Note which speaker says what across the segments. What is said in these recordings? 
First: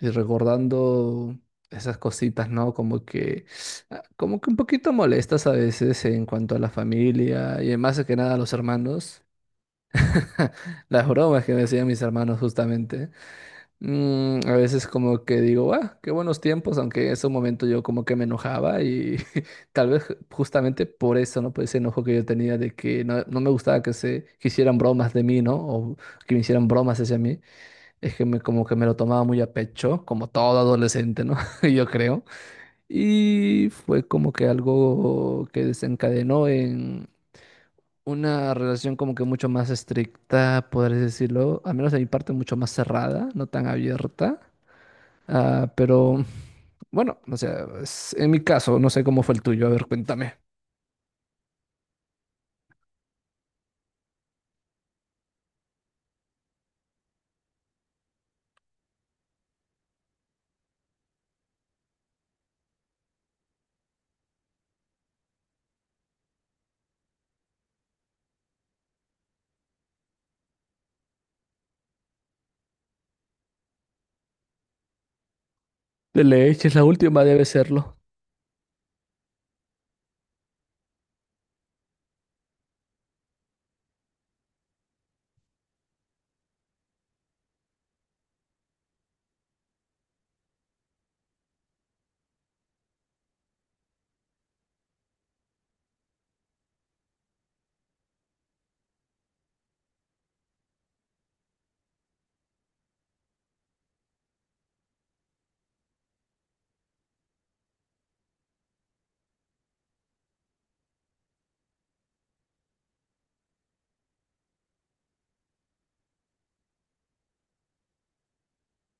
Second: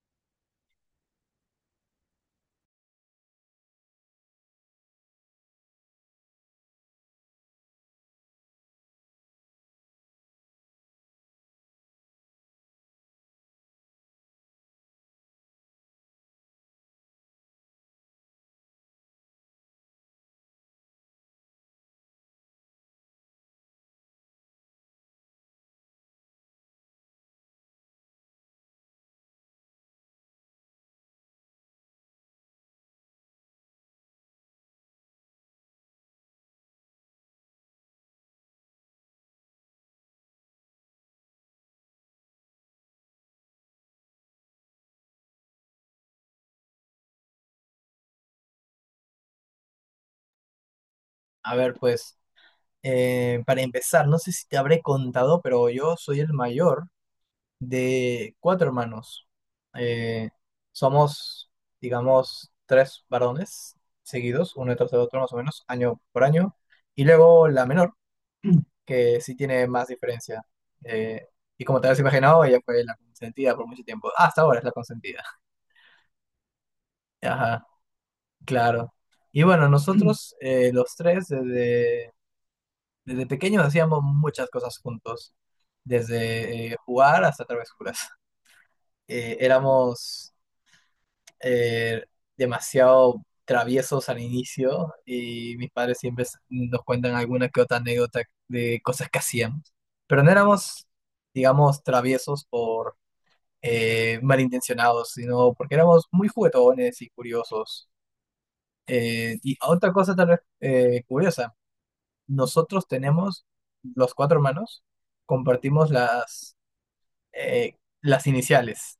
Speaker 1: Y recordando esas cositas, ¿no? Como que un poquito molestas a veces en cuanto a la familia y más que nada a los hermanos. Las bromas que me hacían mis hermanos justamente. A veces como que digo, ah, qué buenos tiempos, aunque en ese momento yo como que me enojaba y tal vez justamente por eso, ¿no? Por ese enojo que yo tenía de que no, no me gustaba que se que hicieran bromas de mí, ¿no? O que me hicieran bromas hacia mí. Es que como que me lo tomaba muy a pecho, como todo adolescente, ¿no? Yo creo. Y fue como que algo que desencadenó en una relación como que mucho más estricta, podrías decirlo, al menos de mi parte mucho más cerrada, no tan abierta. Ah, pero bueno, o sea, en mi caso, no sé cómo fue el tuyo, a ver, cuéntame.
Speaker 2: A ver, pues, para empezar, no sé si te habré contado, pero yo soy el mayor de cuatro hermanos. Eh, Somos, digamos, tres varones seguidos, uno detrás de otro más o menos, año por año. Y luego la menor, que sí tiene más diferencia. Eh, y como te habrás imaginado, ella fue la consentida por mucho tiempo. Ah, hasta ahora es la consentida.
Speaker 1: De leche es la última, debe
Speaker 2: Ajá,
Speaker 1: serlo.
Speaker 2: claro. Y bueno, nosotros, los tres, desde pequeños hacíamos muchas cosas juntos, desde jugar hasta travesuras. Éramos eh, demasiado traviesos al inicio, y mis padres siempre nos cuentan alguna que otra anécdota de cosas que hacíamos. Pero no éramos, digamos, traviesos por malintencionados, sino porque éramos muy juguetones y curiosos. Y otra cosa tal vez curiosa. Nosotros tenemos, los cuatro hermanos, compartimos las iniciales.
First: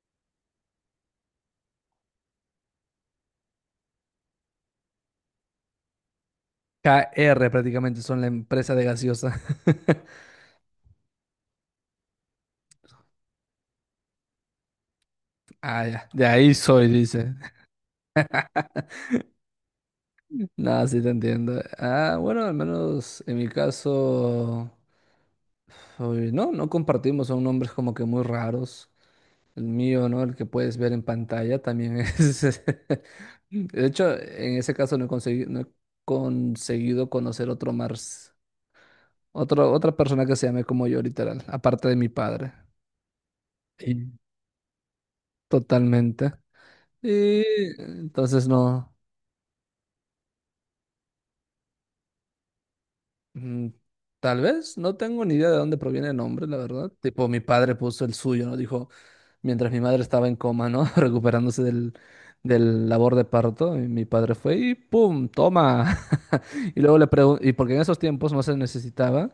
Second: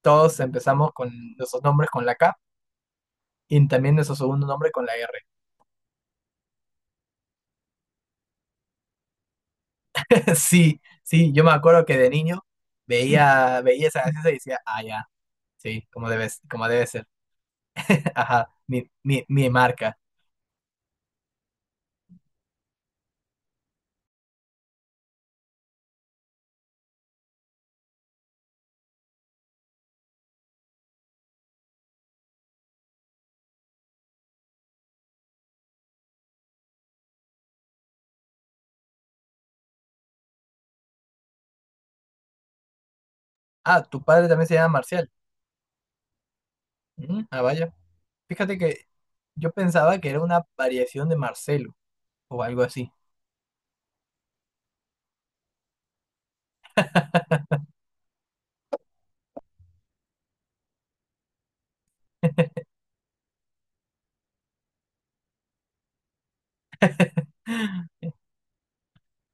Speaker 2: Todos empezamos con nuestros nombres con la K, y también nuestro segundo nombre con la R.
Speaker 1: KR prácticamente son la empresa de gaseosa.
Speaker 2: Sí, sí, yo me acuerdo que de niño veía esa gaseosa y decía, ah, ya, sí,
Speaker 1: Ah, ya, de ahí
Speaker 2: como
Speaker 1: soy,
Speaker 2: debe ser.
Speaker 1: dice.
Speaker 2: Ajá, mi marca.
Speaker 1: Nada, sí te entiendo. Ah, bueno, al menos en mi caso, uy, no, no compartimos, son nombres como que muy raros. El mío, ¿no? El que puedes ver en pantalla también es... De hecho, en ese caso no he conseguido conocer otro más, otra persona que se llame como yo, literal, aparte de mi padre.
Speaker 2: Ah, tu
Speaker 1: y
Speaker 2: padre también se llama Marcial.
Speaker 1: Totalmente.
Speaker 2: Mm,
Speaker 1: Y
Speaker 2: ah, vaya.
Speaker 1: entonces
Speaker 2: Fíjate que
Speaker 1: no,
Speaker 2: yo pensaba que era una variación de Marcelo o algo así.
Speaker 1: mm, tal vez no tengo ni idea de dónde proviene el nombre, la verdad. Tipo, mi padre puso el suyo, ¿no? Dijo, mientras mi madre estaba en coma, ¿no? Recuperándose del, del labor de parto, y mi padre fue y ¡pum! ¡Toma! Y luego le pregunté, y porque en esos tiempos no se necesitaba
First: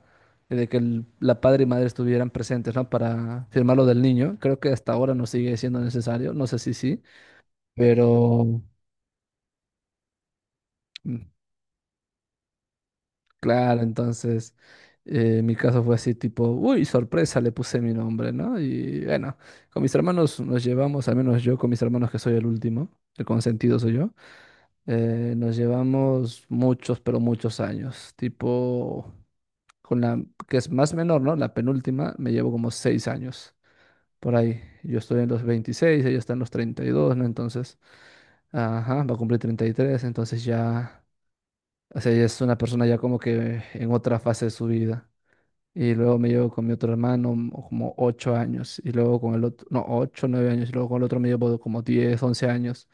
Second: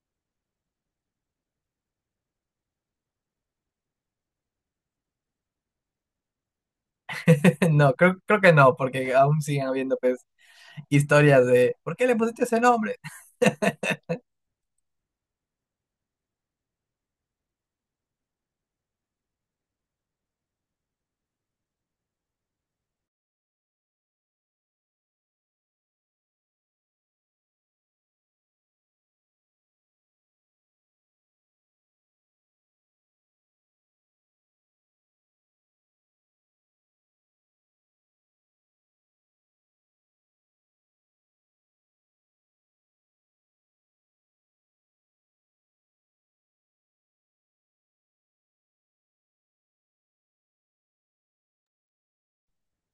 Speaker 1: de que la padre y madre estuvieran presentes, ¿no? Para firmar lo del niño. Creo que hasta ahora no sigue siendo necesario, no sé si sí,
Speaker 2: No, creo, creo que
Speaker 1: pero
Speaker 2: no, porque aún siguen habiendo pues,
Speaker 1: mm,
Speaker 2: historias de ¿por qué le pusiste ese nombre?
Speaker 1: claro, entonces... Mi caso fue así tipo, uy, sorpresa, le puse mi nombre, ¿no? Y bueno, con mis hermanos nos llevamos, al menos yo con mis hermanos que soy el último, el consentido soy yo. Nos llevamos muchos, pero muchos años. Tipo, con la que es más menor, ¿no? La penúltima, me llevo como 6 años por ahí. Yo estoy en los 26, ella está en los 32, ¿no? Entonces, ajá, va a cumplir 33, entonces ya, o sea, ella es una persona ya como que en otra fase de su vida. Y luego me llevo con mi otro hermano como 8 años, y luego con el otro, no, 8, 9 años, y luego con el otro me llevo como 10 u 11 años,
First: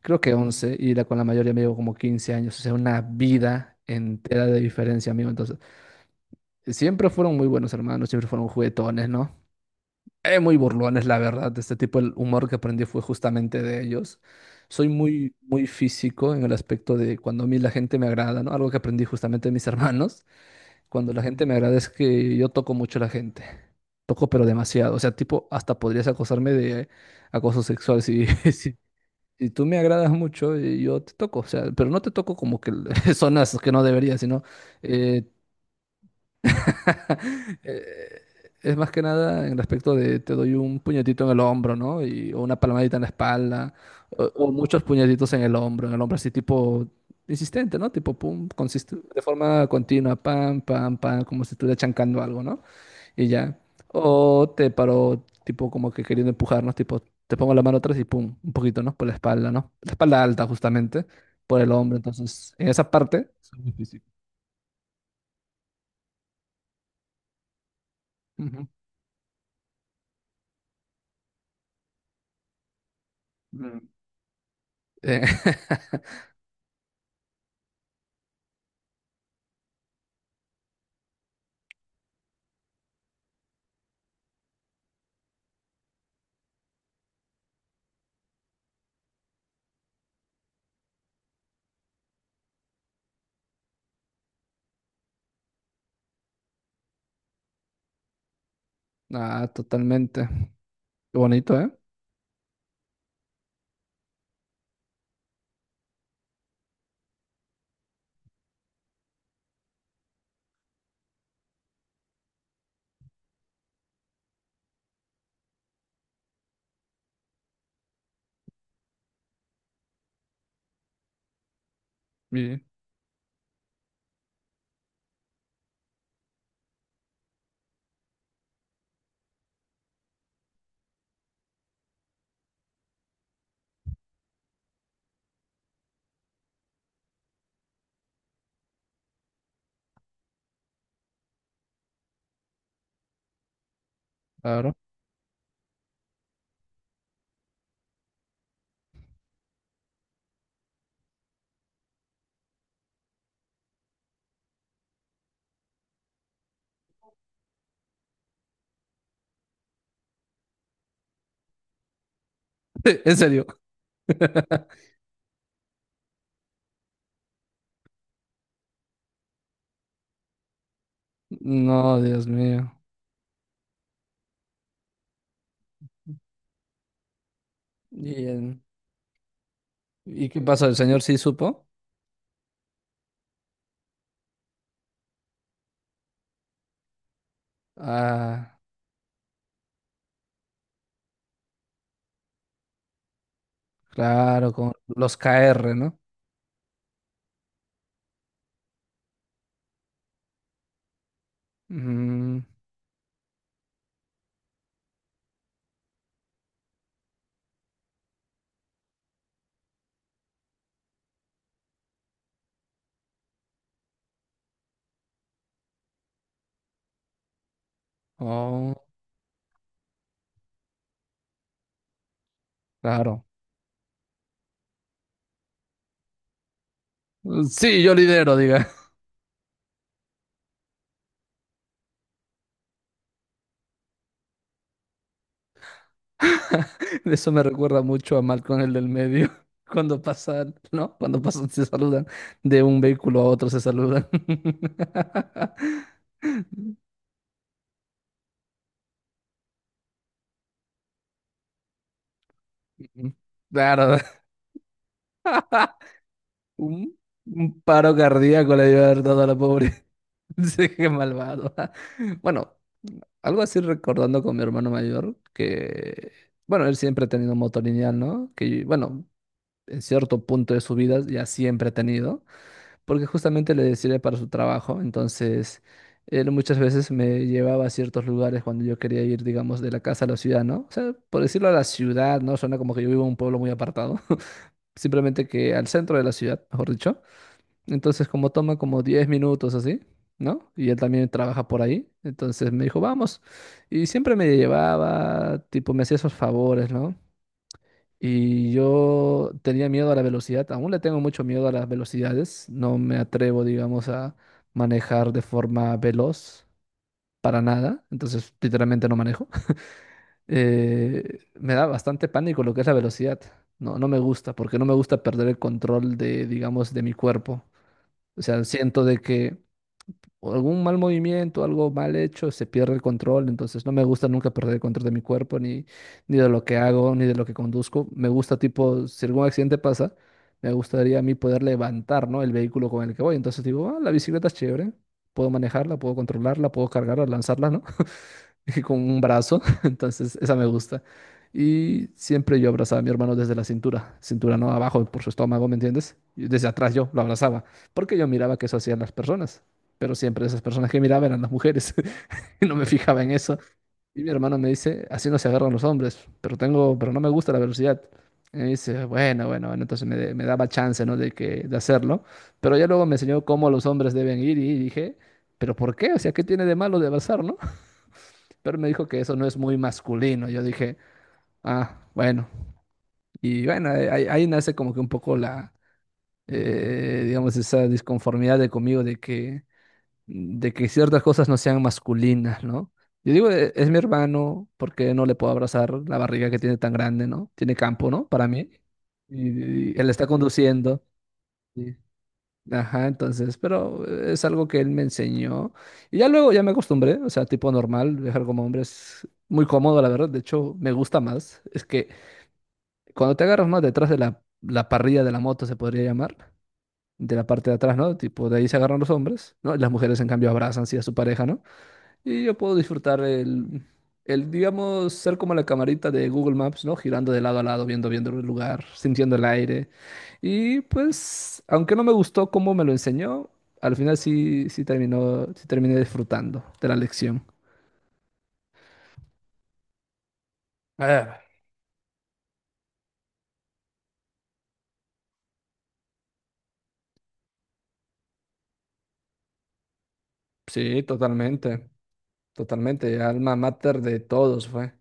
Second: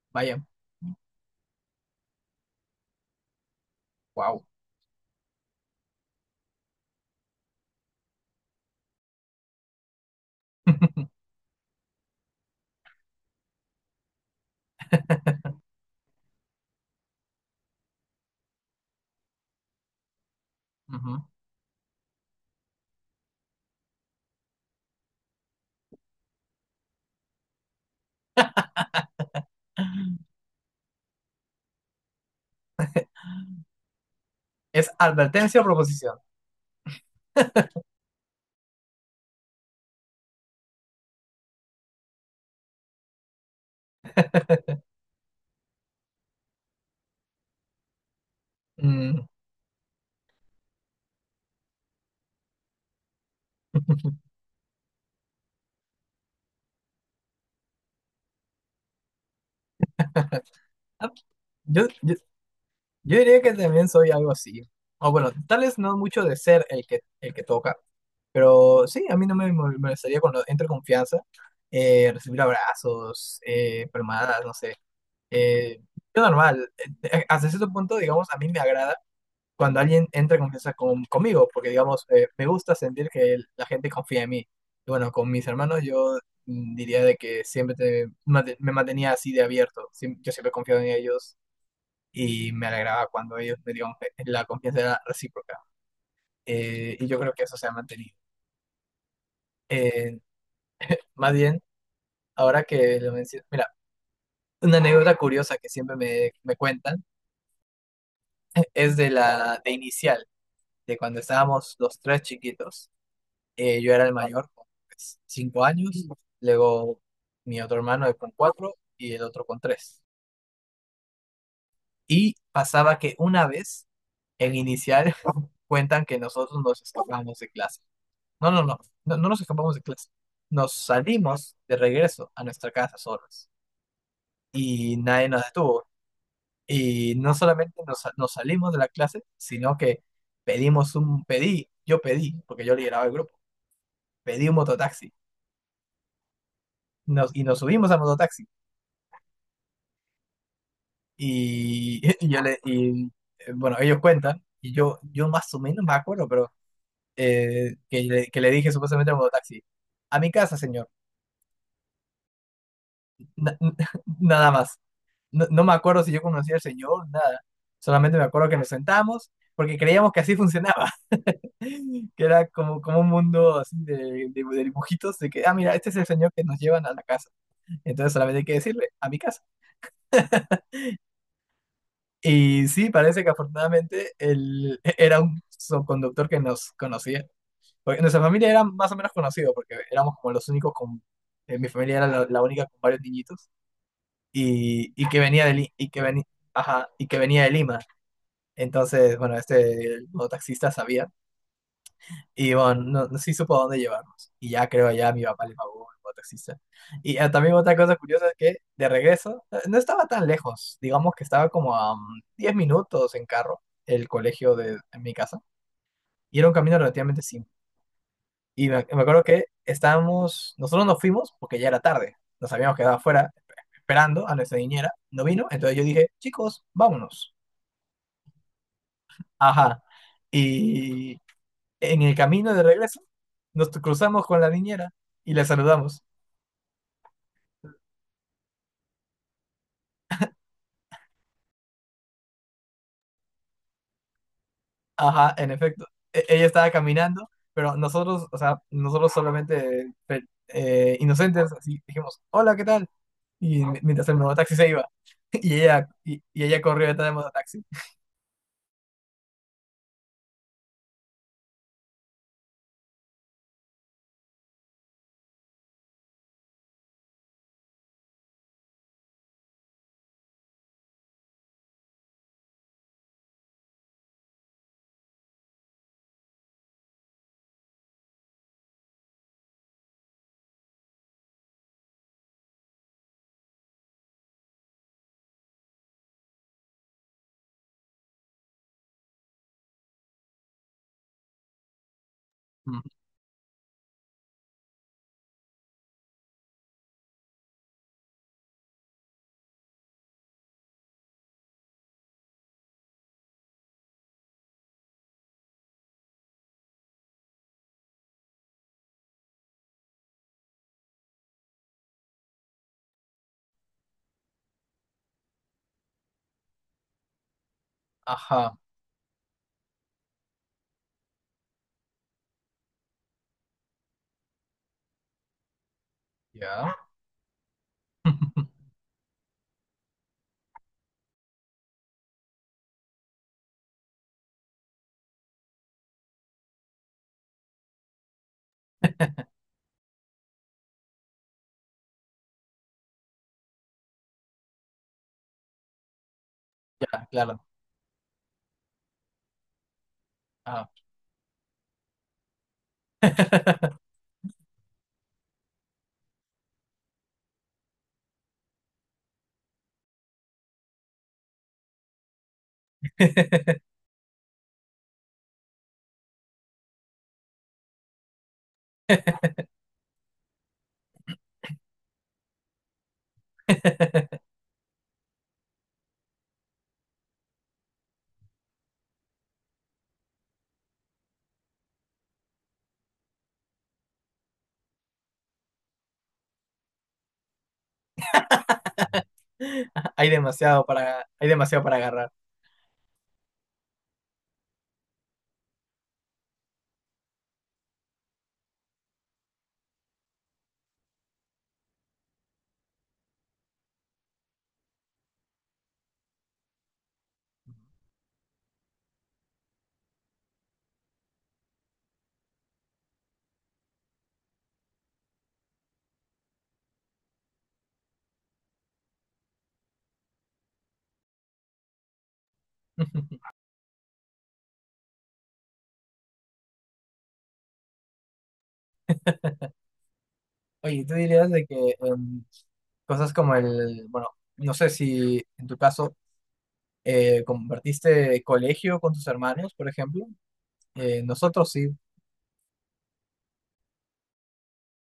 Speaker 1: creo que
Speaker 2: Vaya,
Speaker 1: 11, y con la mayoría me llevo como 15 años, o sea, una vida
Speaker 2: wow.
Speaker 1: entera de diferencia, amigo. Entonces, siempre fueron muy buenos hermanos, siempre fueron juguetones, ¿no? Muy burlones, la verdad. Este tipo, el humor que aprendí fue justamente de ellos. Soy muy, muy físico en el aspecto de cuando a mí la gente me agrada, ¿no? Algo que aprendí justamente de mis hermanos. Cuando la
Speaker 2: Ujú.
Speaker 1: gente me agrada es que yo toco mucho a la gente. Toco, pero demasiado. O sea, tipo, hasta podrías acosarme de acoso sexual si si tú me agradas mucho, yo te toco, o sea, pero no te toco como que zonas que no debería, sino
Speaker 2: ¿Es
Speaker 1: eh,
Speaker 2: advertencia o proposición?
Speaker 1: eh, es más que nada en respecto de te doy un puñetito en el hombro, ¿no? O una palmadita en la espalda, o muchos puñetitos en el hombro así tipo insistente, ¿no? Tipo pum, de
Speaker 2: Mm.
Speaker 1: forma continua, pam, pam, pam, como si estuviera chancando algo, ¿no? Y ya. O te paró, tipo, como que queriendo empujarnos, tipo, te pongo la mano atrás y pum, un poquito, ¿no? Por la espalda, ¿no? La espalda alta, justamente,
Speaker 2: Ah,
Speaker 1: por el
Speaker 2: Yo,
Speaker 1: hombro.
Speaker 2: yo,
Speaker 1: Entonces, en esa
Speaker 2: yo
Speaker 1: parte.
Speaker 2: diría
Speaker 1: Es
Speaker 2: que
Speaker 1: muy
Speaker 2: también
Speaker 1: difícil.
Speaker 2: soy algo así. O bueno, tal vez no mucho de ser el que toca,
Speaker 1: Ujú.
Speaker 2: pero sí, a mí no me molestaría cuando entre confianza, recibir abrazos,
Speaker 1: Mm.
Speaker 2: palmadas, no sé.
Speaker 1: Eh,
Speaker 2: Eh, yo normal, hasta cierto punto, digamos, a mí me agrada cuando alguien entra en confianza conmigo, porque digamos, me gusta sentir que la gente confía en mí. Y bueno, con mis hermanos yo, diría de que siempre me mantenía así de abierto. Yo siempre confiaba en ellos, y me alegraba cuando ellos me dieron la confianza era recíproca. Y yo creo que eso se ha mantenido.
Speaker 1: ah,
Speaker 2: Eh,
Speaker 1: totalmente. Qué
Speaker 2: Más
Speaker 1: bonito,
Speaker 2: bien,
Speaker 1: ¿eh?
Speaker 2: ahora que lo menciono, mira, una anécdota curiosa que siempre me cuentan es de la de inicial, de cuando estábamos los tres chiquitos. Yo era el mayor con pues, cinco años, luego mi otro hermano con cuatro y el otro con tres. Y
Speaker 1: Sí,
Speaker 2: pasaba que una vez en inicial cuentan que nosotros nos escapamos de clase. No, no, no, no, no nos escapamos de clase. Nos salimos de regreso a nuestra casa solos y nadie nos detuvo. Y no solamente nos salimos de la clase, sino que yo pedí, porque yo lideraba el grupo, pedí un
Speaker 1: claro.
Speaker 2: mototaxi, y nos subimos al mototaxi. Y bueno, ellos cuentan, y yo más o menos me acuerdo, pero que le dije supuestamente al mototaxi, a mi casa, señor.
Speaker 1: En serio.
Speaker 2: Na- Nada más. No, no me acuerdo si yo conocía al señor, nada. Solamente me acuerdo que nos sentamos porque creíamos que así funcionaba,
Speaker 1: No,
Speaker 2: que
Speaker 1: Dios
Speaker 2: era
Speaker 1: mío.
Speaker 2: como, como un mundo así de dibujitos, de que, ah, mira, este es el señor que nos llevan a la casa. Entonces
Speaker 1: ¿Y,
Speaker 2: solamente hay que
Speaker 1: en-
Speaker 2: decirle, a mi casa.
Speaker 1: ¿y qué pasó? ¿El señor sí supo?
Speaker 2: Y sí, parece que afortunadamente él era un conductor que nos conocía. Porque en nuestra familia
Speaker 1: Ah,
Speaker 2: era más o menos conocido, porque éramos como los únicos con... mi familia era la única con varios niñitos
Speaker 1: claro, con
Speaker 2: y
Speaker 1: los
Speaker 2: que venía de,
Speaker 1: KR, ¿no?
Speaker 2: ajá, y que venía de Lima. Entonces, bueno, este el mototaxista sabía,
Speaker 1: Mm,
Speaker 2: y bueno, no, no sí supo a dónde llevarnos. Y ya creo, ya mi papá le pagó al mototaxista. Y ah, también otra cosa curiosa es que de regreso no estaba tan lejos, digamos que estaba como a 10 minutos en carro el colegio en mi casa, y era un camino relativamente simple. Y
Speaker 1: oh,
Speaker 2: me acuerdo que estábamos, nosotros nos fuimos porque ya era tarde, nos habíamos quedado
Speaker 1: claro.
Speaker 2: afuera esperando a nuestra niñera, no vino, entonces yo dije, chicos, vámonos.
Speaker 1: Sí, yo lidero, diga.
Speaker 2: Ajá. Y en el camino de regreso nos cruzamos con la niñera y le saludamos.
Speaker 1: Eso me recuerda mucho a Malcolm el del medio. Cuando pasan, ¿no? Cuando pasan, se saludan. De un vehículo a otro se saludan.
Speaker 2: Ajá, en efecto. Ella estaba caminando, pero nosotros, o sea, nosotros solamente inocentes, así dijimos, hola, ¿qué tal?
Speaker 1: Ujú. Claro,
Speaker 2: Mientras el mototaxi se iba. Y ella, y ella corrió
Speaker 1: un,
Speaker 2: detrás del
Speaker 1: un
Speaker 2: mototaxi.
Speaker 1: paro cardíaco le dio a haber dado a la pobre. Sí, qué malvado. Bueno, algo así recordando con mi hermano mayor, que, bueno, él siempre ha tenido moto lineal, ¿no? Que, bueno, en cierto punto de su vida ya siempre ha tenido, porque justamente le sirve para su trabajo. Entonces, él muchas veces me llevaba a ciertos lugares cuando yo quería ir, digamos, de la casa a la ciudad, ¿no? O sea, por decirlo a la ciudad, ¿no? Suena como que yo vivo en un pueblo muy apartado, simplemente que al centro de la ciudad, mejor dicho. Entonces, como toma como 10 minutos así. ¿No? Y él también trabaja por ahí. Entonces me dijo,
Speaker 2: Ujú.
Speaker 1: vamos. Y siempre me llevaba, tipo, me hacía esos favores, ¿no? Y yo tenía miedo a la velocidad, aún le tengo mucho miedo a las velocidades, no me atrevo, digamos, a manejar de forma veloz para nada, entonces literalmente no manejo. Me da bastante pánico lo que es la velocidad, no, no me gusta, porque no me gusta perder el control de, digamos, de mi cuerpo. O sea,
Speaker 2: Ajá,
Speaker 1: siento de que o algún mal movimiento, algo mal hecho, se pierde el control. Entonces no me gusta nunca perder el control de mi cuerpo, ni de lo que
Speaker 2: ya.
Speaker 1: hago, ni de lo que conduzco. Me gusta tipo, si algún accidente pasa, me gustaría a mí poder levantar, ¿no? El vehículo con el que voy. Entonces digo, ah, la bicicleta es chévere, puedo manejarla, puedo controlarla, puedo cargarla, lanzarla, ¿no? con un brazo, entonces esa me gusta. Y siempre yo abrazaba a mi hermano desde la cintura, cintura no abajo por su estómago, ¿me entiendes? Y desde atrás yo lo
Speaker 2: Ya,
Speaker 1: abrazaba,
Speaker 2: claro.
Speaker 1: porque yo miraba que eso hacían las personas, pero siempre esas
Speaker 2: Ah.
Speaker 1: personas que miraba eran las mujeres y no me fijaba en eso. Y mi hermano me dice, así no se agarran los hombres, pero no me gusta la velocidad. Y me dice, bueno, bueno, bueno, entonces me daba chance, ¿no? De hacerlo, pero ya luego me enseñó cómo los hombres deben ir y dije, pero ¿por qué? O sea, ¿qué tiene de malo de abrazar, no? Pero me dijo que eso no es muy masculino. Yo dije, ah, bueno. Y bueno, ahí nace como que un poco la, digamos, esa disconformidad de conmigo de que, ciertas cosas no sean masculinas, ¿no? Yo digo, Es mi hermano, ¿por qué no le puedo abrazar la barriga que tiene tan grande, ¿no? Tiene campo, ¿no? Para mí. Y él está conduciendo.
Speaker 2: Hay demasiado para agarrar.
Speaker 1: Ajá, entonces, pero es algo que él me enseñó. Y ya luego ya me acostumbré, o sea, tipo normal, viajar como hombre es muy cómodo, la verdad. De hecho, me gusta más. Es que cuando te agarras más detrás de la parrilla de la moto, se podría llamar, de la parte de atrás, ¿no? Tipo, de ahí se agarran los hombres, ¿no? Y las mujeres, en cambio, abrazan, sí, a su pareja, ¿no? Y yo puedo disfrutar el, digamos, ser como la camarita de Google Maps, ¿no? Girando de lado a lado, viendo, viendo el lugar, sintiendo el aire. Y pues, aunque no me gustó cómo me lo enseñó, al final sí terminé disfrutando de la lección.
Speaker 2: Oye, ¿tú
Speaker 1: Eh,
Speaker 2: dirías de que cosas como el, bueno, no sé si en tu caso compartiste colegio con tus hermanos, por ejemplo?
Speaker 1: sí,
Speaker 2: Nosotros
Speaker 1: totalmente,
Speaker 2: sí,
Speaker 1: totalmente. Alma mater de todos fue.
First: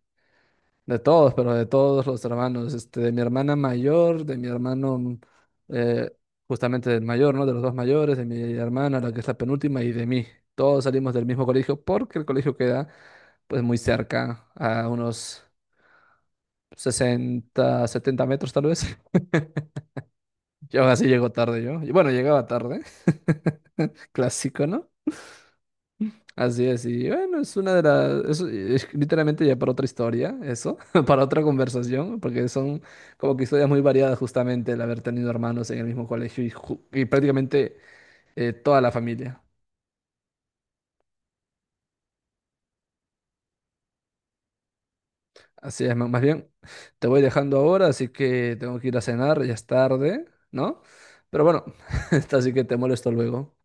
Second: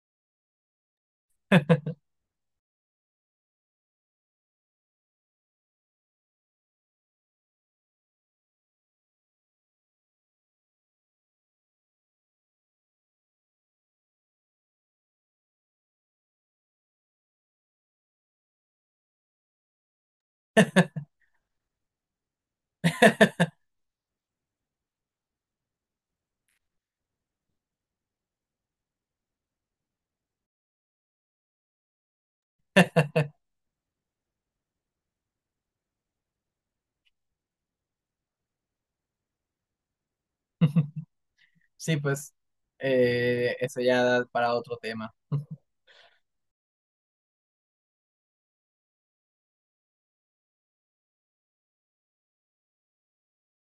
Speaker 1: De todos, pero de todos los hermanos, este, de mi hermana mayor, de mi hermano, eh, justamente el mayor, ¿no? De los dos mayores, de mi hermana, la que es la penúltima, y de mí. Todos salimos del mismo colegio porque el colegio queda, pues, muy cerca, a unos 60-70 metros tal vez. Yo así llego tarde yo. Y bueno, llegaba tarde, clásico, ¿no? Así es, y bueno, es una eso es literalmente ya para otra historia, eso, para otra conversación, porque son como que historias muy variadas justamente el haber tenido hermanos en el mismo colegio y prácticamente toda la familia.
Speaker 2: sí, pues, eso ya da para otro tema.
Speaker 1: Así es, más bien, te voy dejando ahora, así que tengo que ir a cenar, ya es tarde, ¿no? Pero bueno, así que te molesto luego.